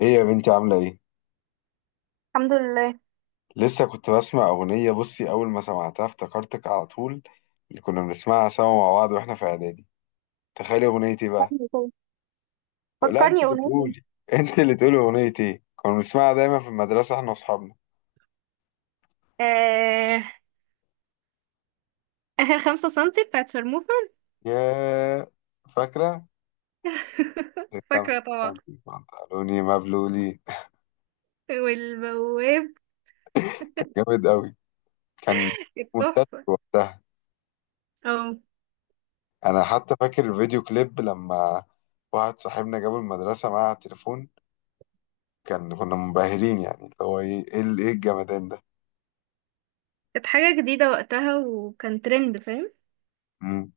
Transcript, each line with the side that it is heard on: left: ايه يا بنتي عاملة ايه؟
right: الحمد لله.
left: لسه كنت بسمع أغنية. بصي، أول ما سمعتها افتكرتك على طول. اللي كنا بنسمعها سوا مع بعض واحنا في إعدادي. تخيلي أغنية ايه بقى؟
right: فكرني كده.
left: لا انت
right: فكرني
left: اللي
right: اقول لك.
left: تقولي. انت اللي تقولي أغنية ايه؟ كنا بنسمعها دايما في المدرسة احنا وأصحابنا.
right: آه آخر 5 سنتي بتاعت شرموفرز.
left: يا فاكرة؟ الخمسة
right: فاكرة طبعا،
left: سنتي بنطلوني مبلولي.
right: والبواب
left: كان جامد أوي. كان منتشر
right: التحفة.
left: وقتها.
right: اه،
left: أنا حتى فاكر الفيديو كليب لما واحد صاحبنا جابه المدرسة معاه على التليفون. كان كنا منبهرين يعني اللي هو ايه ايه إيه الجمدان ده.
right: كانت حاجة جديدة وقتها وكان ترند، فاهم؟
left: مم.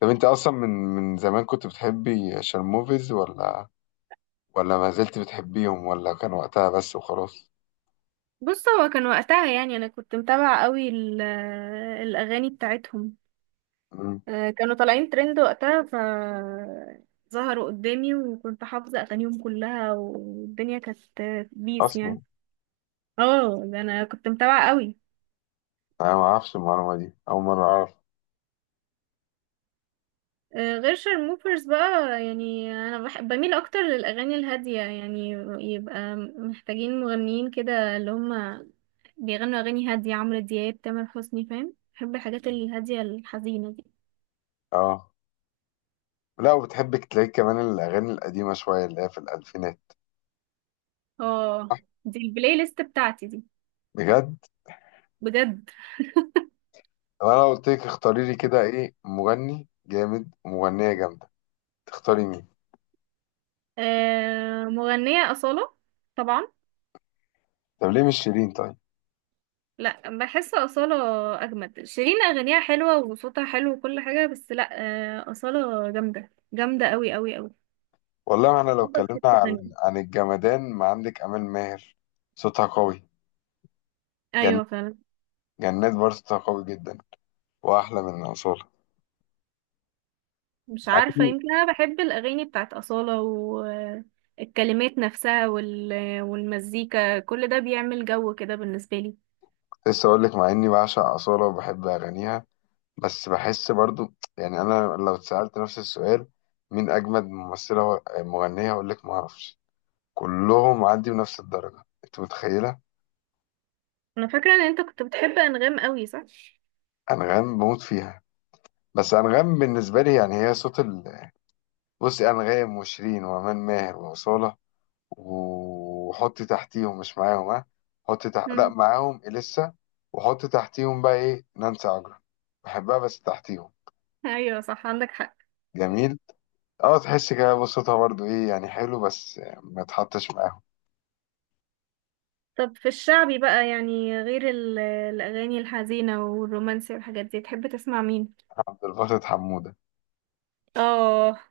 left: طب انت اصلا من زمان كنت بتحبي شرموفيز ولا ولا ما زلت بتحبيهم، ولا كان وقتها بس وخلاص؟
right: بص، هو كان وقتها يعني أنا كنت متابعة قوي الأغاني بتاعتهم.
left: مم.
right: كانوا طالعين ترند وقتها، ظهروا قدامي وكنت حافظة أغانيهم كلها، والدنيا كانت بيس
left: اصلا
right: يعني. اه، ده أنا كنت متابعة قوي.
left: انا ما اعرفش المعلومه دي، اول مره اعرف.
right: غير شارموفرز بقى. يعني انا بميل اكتر للاغاني الهاديه يعني، يبقى محتاجين مغنيين كده اللي هم بيغنوا اغاني هاديه، عمرو دياب، تامر حسني، فاهم؟ بحب الحاجات الهاديه الحزينه دي.
left: اه، لا وبتحبك تلاقي كمان الاغاني القديمه شويه اللي هي في الالفينات.
right: اه، دي البلاي ليست بتاعتي دي.
left: بجد؟
right: بجد.
left: طب انا قلت لك اختاري لي كده ايه مغني جامد ومغنيه جامده، تختاري مين؟
right: مغنيه اصاله، طبعا.
left: طب ليه مش شيرين طيب؟
right: لا، بحس اصاله اجمد. شيرين اغانيها حلوه وصوتها حلو وكل حاجه، بس لا. اصاله جامده جامده قوي قوي قوي.
left: والله ما احنا لو
right: صوتها في
left: اتكلمنا
right: حته ثانيه.
left: عن الجمدان ما عندك امال ماهر. صوتها قوي. جن...
right: ايوه فعلا.
left: جنات برضه صوتها قوي جدا، واحلى من اصاله.
right: مش
left: مع
right: عارفة،
left: اني
right: يمكن أنا بحب الأغاني بتاعت أصالة والكلمات نفسها والمزيكا، كل ده بيعمل جو كده بالنسبة لي.
left: كنت لسه اقول لك، مع اني بعشق اصاله وبحب اغانيها، بس بحس برضو يعني انا لو اتسالت نفس السؤال مين اجمد مغنيه اقول لك ما اعرفش. كلهم عندي بنفس الدرجه، انت متخيله.
right: أنا فاكرة إن أنت كنت بتحب أنغام قوي، صح؟
left: انغام بموت فيها، بس انغام بالنسبه لي يعني هي صوت ال... بصي، انغام وشيرين وامان ماهر واصاله، وحطي تحتيهم مش معاهم، ها. حطي تحت، لا
right: مم.
left: معاهم اليسا. وحطي تحتيهم بقى ايه نانسي عجرم، بحبها بس تحتيهم.
right: أيوة صح، عندك حق.
left: جميل. اه تحس كده بصوتها برضو ايه يعني حلو، بس ما تحطش معاهم.
right: طب في الشعبي بقى، يعني غير الأغاني الحزينة والرومانسي والحاجات دي، تحب تسمع مين؟
left: عبد الباسط حمودة.
right: آه،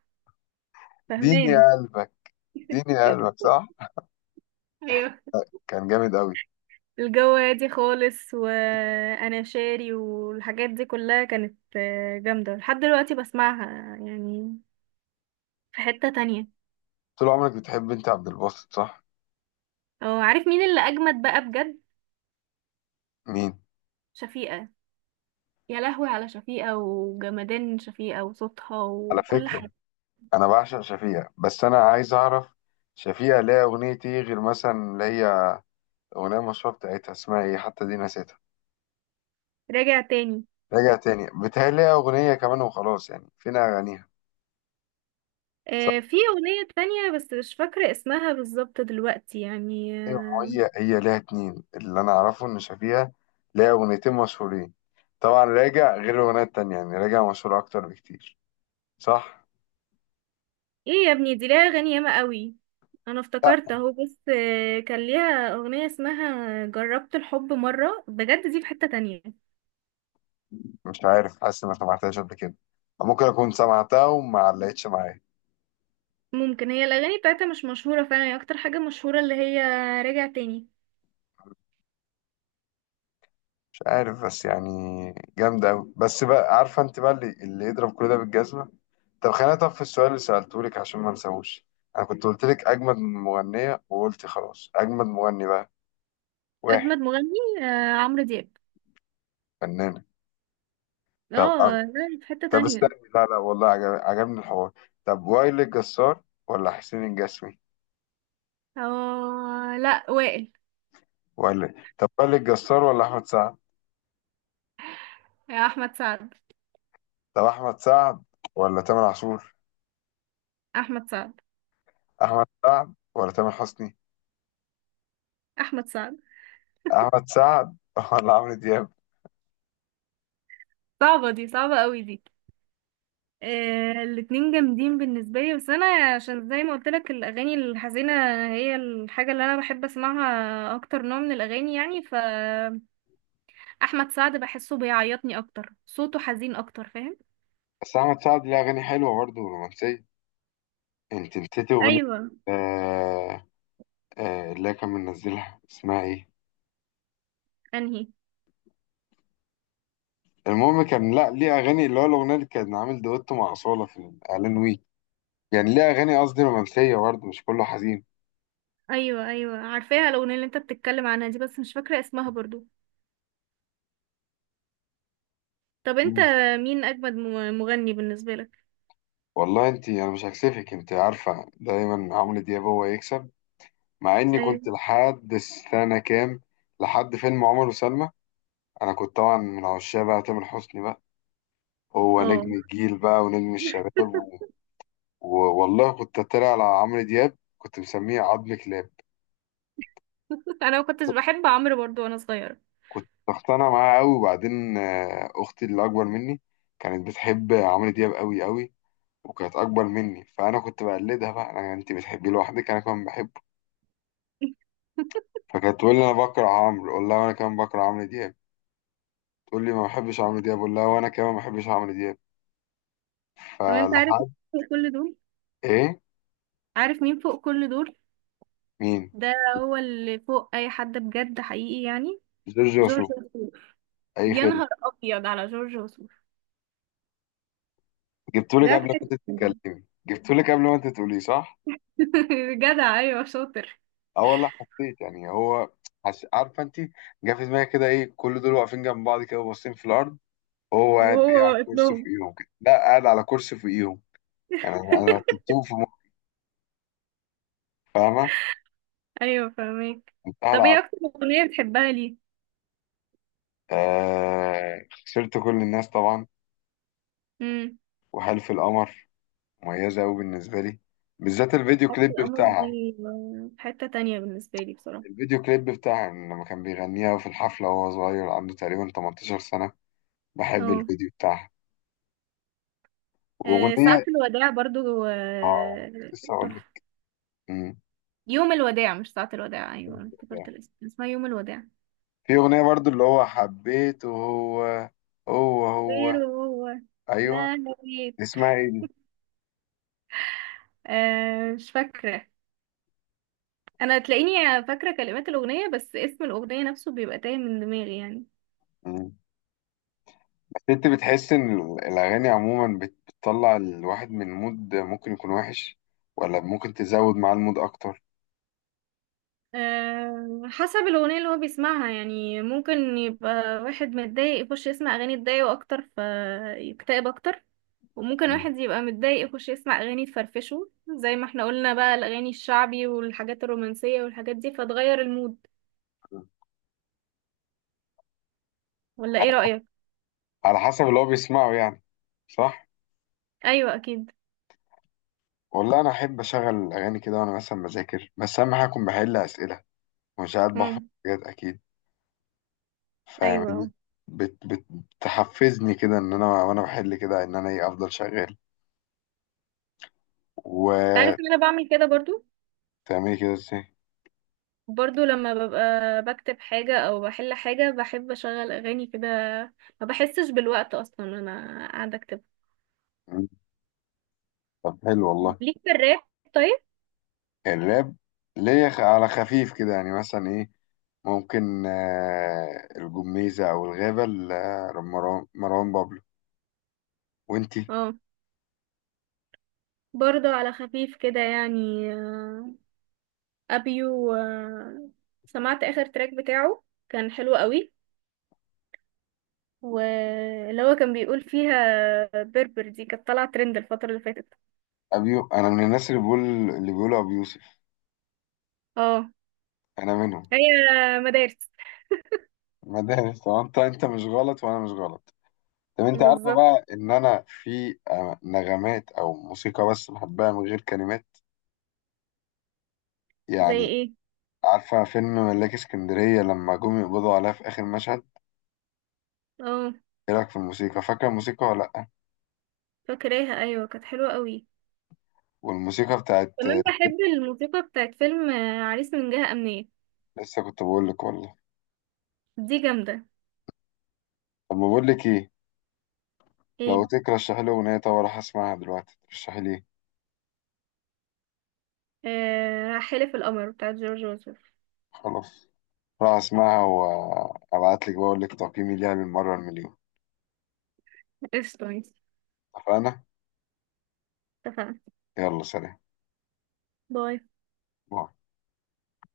left: ديني يا
right: فهمان.
left: قلبك. ديني يا قلبك، صح.
right: أيوة،
left: كان جامد قوي.
right: الجو هادي خالص وأنا شاري والحاجات دي كلها كانت جامدة لحد دلوقتي، بسمعها يعني. في حتة تانية.
left: طول عمرك بتحب انت عبد الباسط، صح.
right: اه، عارف مين اللي أجمد بقى بجد؟
left: مين؟
right: شفيقة. يا لهوي على شفيقة وجمدان شفيقة وصوتها
left: على
right: وكل
left: فكرة
right: حاجة.
left: انا بعشق شفيقة، بس انا عايز اعرف شفيقة ليها اغنية ايه غير مثلا اللي هي اغنية مشهورة بتاعتها اسمها ايه حتى دي نسيتها.
right: راجع تاني.
left: راجع تاني، بتهيألي ليها اغنية كمان وخلاص، يعني فين اغانيها؟
right: في أغنية تانية بس مش فاكرة اسمها بالظبط دلوقتي يعني.
left: ايوه، ما هي ليها اتنين اللي انا اعرفه ان شافيها ليها اغنيتين مشهورين. طبعا راجع غير الاغنيه التانية يعني، راجع مشهور اكتر بكتير، صح.
right: ايه يا ابني، دي ليها أغاني ياما قوي. أنا
left: لا،
right: افتكرت اهو، بس كان ليها أغنية اسمها جربت الحب مرة، بجد دي في حتة تانية.
left: مش عارف، حاسس اني ما سمعتهاش قبل كده، أو ممكن اكون سمعتها وما علقتش معايا.
right: ممكن هي الأغاني بتاعتها مش مشهورة فعلا، هي أكتر حاجة مشهورة اللي هي راجع تاني.
left: مش عارف بس يعني جامده قوي. بس بقى عارفه انت بقى اللي يضرب كل ده بالجزمه. طب خلينا، طب في السؤال اللي سالته لك عشان ما انساهوش، انا كنت قلت لك اجمد مغنيه وقلت خلاص، اجمد مغني بقى واحد.
right: أجمد مغني عمرو دياب.
left: فنانه. طب
right: اه لا، في حتة
left: استني،
right: تانية.
left: لا لا والله عجبني الحوار. طب وائل الجسار ولا حسين الجسمي؟
right: اه لا، وائل.
left: ولا طب وائل الجسار ولا احمد سعد؟
right: يا احمد سعد.
left: طب احمد سعد ولا تامر عاشور؟
right: احمد سعد.
left: احمد سعد ولا تامر حسني؟
right: احمد سعد.
left: احمد سعد ولا عمرو دياب؟
right: صعبة دي، صعبة قوي دي. آه، الاتنين جامدين بالنسبة لي، بس انا عشان زي ما قلت لك، الاغاني الحزينة هي الحاجة اللي انا بحب اسمعها اكتر، نوع من الاغاني يعني، ف احمد سعد بحسه بيعيطني اكتر، صوته حزين اكتر، فاهم؟
left: بس احمد سعد ليه اغاني حلوه برضه رومانسيه، انت نسيتي اغنيه
right: ايوه.
left: آه... اللي كان منزلها اسمها ايه.
right: انهي؟
left: المهم كان لا ليه اغاني اللي هو الاغنيه اللي كان عامل دويتو مع اصاله في الاعلان ويك، يعني ليه اغاني قصدي رومانسيه برضه مش كله حزين.
right: ايوه ايوه، عارفاها الاغنية اللي انت بتتكلم عنها دي، بس مش فاكرة اسمها برضو. طب انت، مين اجمد مغني بالنسبة لك؟
left: والله انت انا مش هكسفك، انت عارفه دايما عمرو دياب هو يكسب. مع اني كنت
right: ايوه.
left: لحد السنه كام، لحد فيلم عمر وسلمى، انا كنت طبعا من عشاق بقى تامر حسني بقى. هو
right: اه.
left: نجم الجيل بقى ونجم الشباب والله كنت اتريق على عمرو دياب، كنت مسميه عظم كلاب.
right: انا ما كنتش بحب عمرو برضو وانا صغيرة.
left: كنت اقتنع معاه قوي وبعدين اختي اللي اكبر مني كانت بتحب عمرو دياب قوي قوي، وكانت اكبر مني فانا كنت بقلدها بقى. انا انت بتحبيه لوحدك انا كمان بحبه. فكانت تقول لي انا بكره عمرو، اقول لها وانا كمان بكره عمرو دياب. تقول لي ما بحبش عمرو دياب، اقول لها وانا كمان ما بحبش عمرو دياب.
right: طب انت عارف
left: فلحد.
right: مين فوق كل دول؟
left: ايه؟
right: عارف مين فوق كل دول؟
left: مين؟
right: ده هو اللي فوق اي حد بجد حقيقي يعني.
left: جورج
right: جورج
left: وسوف.
right: وسوف.
left: اي
right: يا
left: خدمه.
right: نهار ابيض على جورج وسوف.
left: جبتولك
right: ده
left: قبل
right: في
left: ما
right: حتة
left: كنت
right: تانية.
left: تتكلمي، جبتولك قبل ما انت تقولي، صح.
right: جدع، ايوه شاطر.
left: اه والله حسيت يعني هو عارفه انت، جه في دماغي كده ايه كل دول واقفين جنب بعض كده باصين في الارض، هو قاعد إيه
right: وهو
left: على كرسي
right: ابنهم.
left: فوقيهم كده، لا قاعد على كرسي فوقيهم يعني. انا أنا رتبتهم في مخي، فاهمه.
right: ايوه فاهمك.
left: كنت
right: طب ايه
left: هلعب.
right: اكتر اغنية بتحبها ليه؟
left: خسرت كل الناس طبعا،
right: امم.
left: وحلف القمر، مميزة أوي بالنسبة لي، بالذات الفيديو
right: حاجة
left: كليب
right: القمر
left: بتاعها.
right: دي في حتة تانية بالنسبة لي بصراحة.
left: الفيديو كليب بتاعها لما كان بيغنيها في الحفلة وهو صغير عنده تقريبا 18 سنة، بحب
right: اه.
left: الفيديو بتاعها.
right: ساعة
left: وأغنية،
right: الوداع برضو
left: آه كنت لسه أقول لك.
right: تحفة.
left: مم.
right: يوم الوداع، مش ساعة الوداع. أيوة أنا افتكرت الاسم، اسمها يوم الوداع.
left: في أغنية برضو اللي هو حبيته هو، هو
right: غير
left: هو،
right: وهو
left: أيوه،
right: ما نبيت.
left: اسمها إيه دي؟
right: آه، مش فاكرة. أنا تلاقيني فاكرة كلمات الأغنية، بس اسم الأغنية نفسه بيبقى تايه من دماغي يعني.
left: مم. أنت بتحس إن الأغاني عموما بتطلع الواحد من مود ممكن يكون وحش، ولا ممكن تزود معاه المود أكتر؟
right: آه، حسب الأغنية اللي هو بيسمعها يعني. ممكن يبقى واحد متضايق يخش يسمع أغاني تضايقه أكتر فيكتئب أكتر، وممكن واحد يبقى متضايق يخش يسمع أغاني تفرفشه زي ما احنا قلنا بقى، الأغاني الشعبي والحاجات الرومانسية والحاجات دي فتغير المود. ولا ايه رأيك؟
left: على حسب اللي هو بيسمعه يعني، صح.
right: أيوة أكيد.
left: والله انا احب اشغل اغاني كده وانا مثلا بذاكر، بس اهم حاجه اكون بحل اسئله ومش قاعد بحفظ
right: امم.
left: حاجات اكيد، فاهمني.
right: ايوه.
left: بت بت بتحفزني كده ان انا، وانا بحل كده ان انا ايه افضل شغال.
right: انت
left: وتعملي
right: عارف ان انا بعمل كده برضو.
left: كده ازاي؟
right: برضو لما ببقى بكتب حاجة او بحل حاجة، بحب اشغل اغاني كده. ما بحسش بالوقت اصلا وانا قاعدة اكتب.
left: مم. طب حلو والله.
right: ليك في الراب؟ طيب.
left: الراب، ليا على خفيف كده يعني، مثلا ايه، ممكن الجميزة او الغابة مروان بابلو، وانتي؟
right: اه، برضو على خفيف كده يعني ابيو سمعت اخر تراك بتاعه، كان حلو قوي. واللي هو كان بيقول فيها بربر، دي كانت طالعة ترند الفترة اللي فاتت.
left: ابيو، انا من الناس اللي بيقول اللي بيقولوا ابو يوسف،
right: اه.
left: انا منهم.
right: هي مدارس.
left: مدارس. طب انت، انت مش غلط وانا مش غلط. طب انت عارفه
right: بالظبط.
left: بقى ان انا في نغمات او موسيقى بس بحبها من غير كلمات
right: زي
left: يعني.
right: ايه؟
left: عارفه فيلم ملاك اسكندريه لما جم يقبضوا عليها في اخر مشهد،
right: اه،
left: ايه رايك في الموسيقى؟ فاكره الموسيقى ولا لا؟
right: فاكراها، ايوه كانت حلوه قوي.
left: والموسيقى بتاعت
right: كمان بحب الموسيقى بتاعت فيلم عريس من جهة أمنية.
left: لسه كنت بقول لك والله.
right: دي جامدة.
left: طب بقول لك ايه، لو
right: ايه؟
left: ترشحي لي اغنيه طب راح اسمعها دلوقتي، ترشحي لي ايه؟
right: آه، حلف القمر بتاعت جورج وسوف.
left: خلاص، راح اسمعها وابعت لك بقول لك تقييمي ليها بالمره المليون.
right: قشطة، ماشي.
left: اتفقنا.
right: اتفقنا.
left: يلا سلام.
right: باي
left: باي.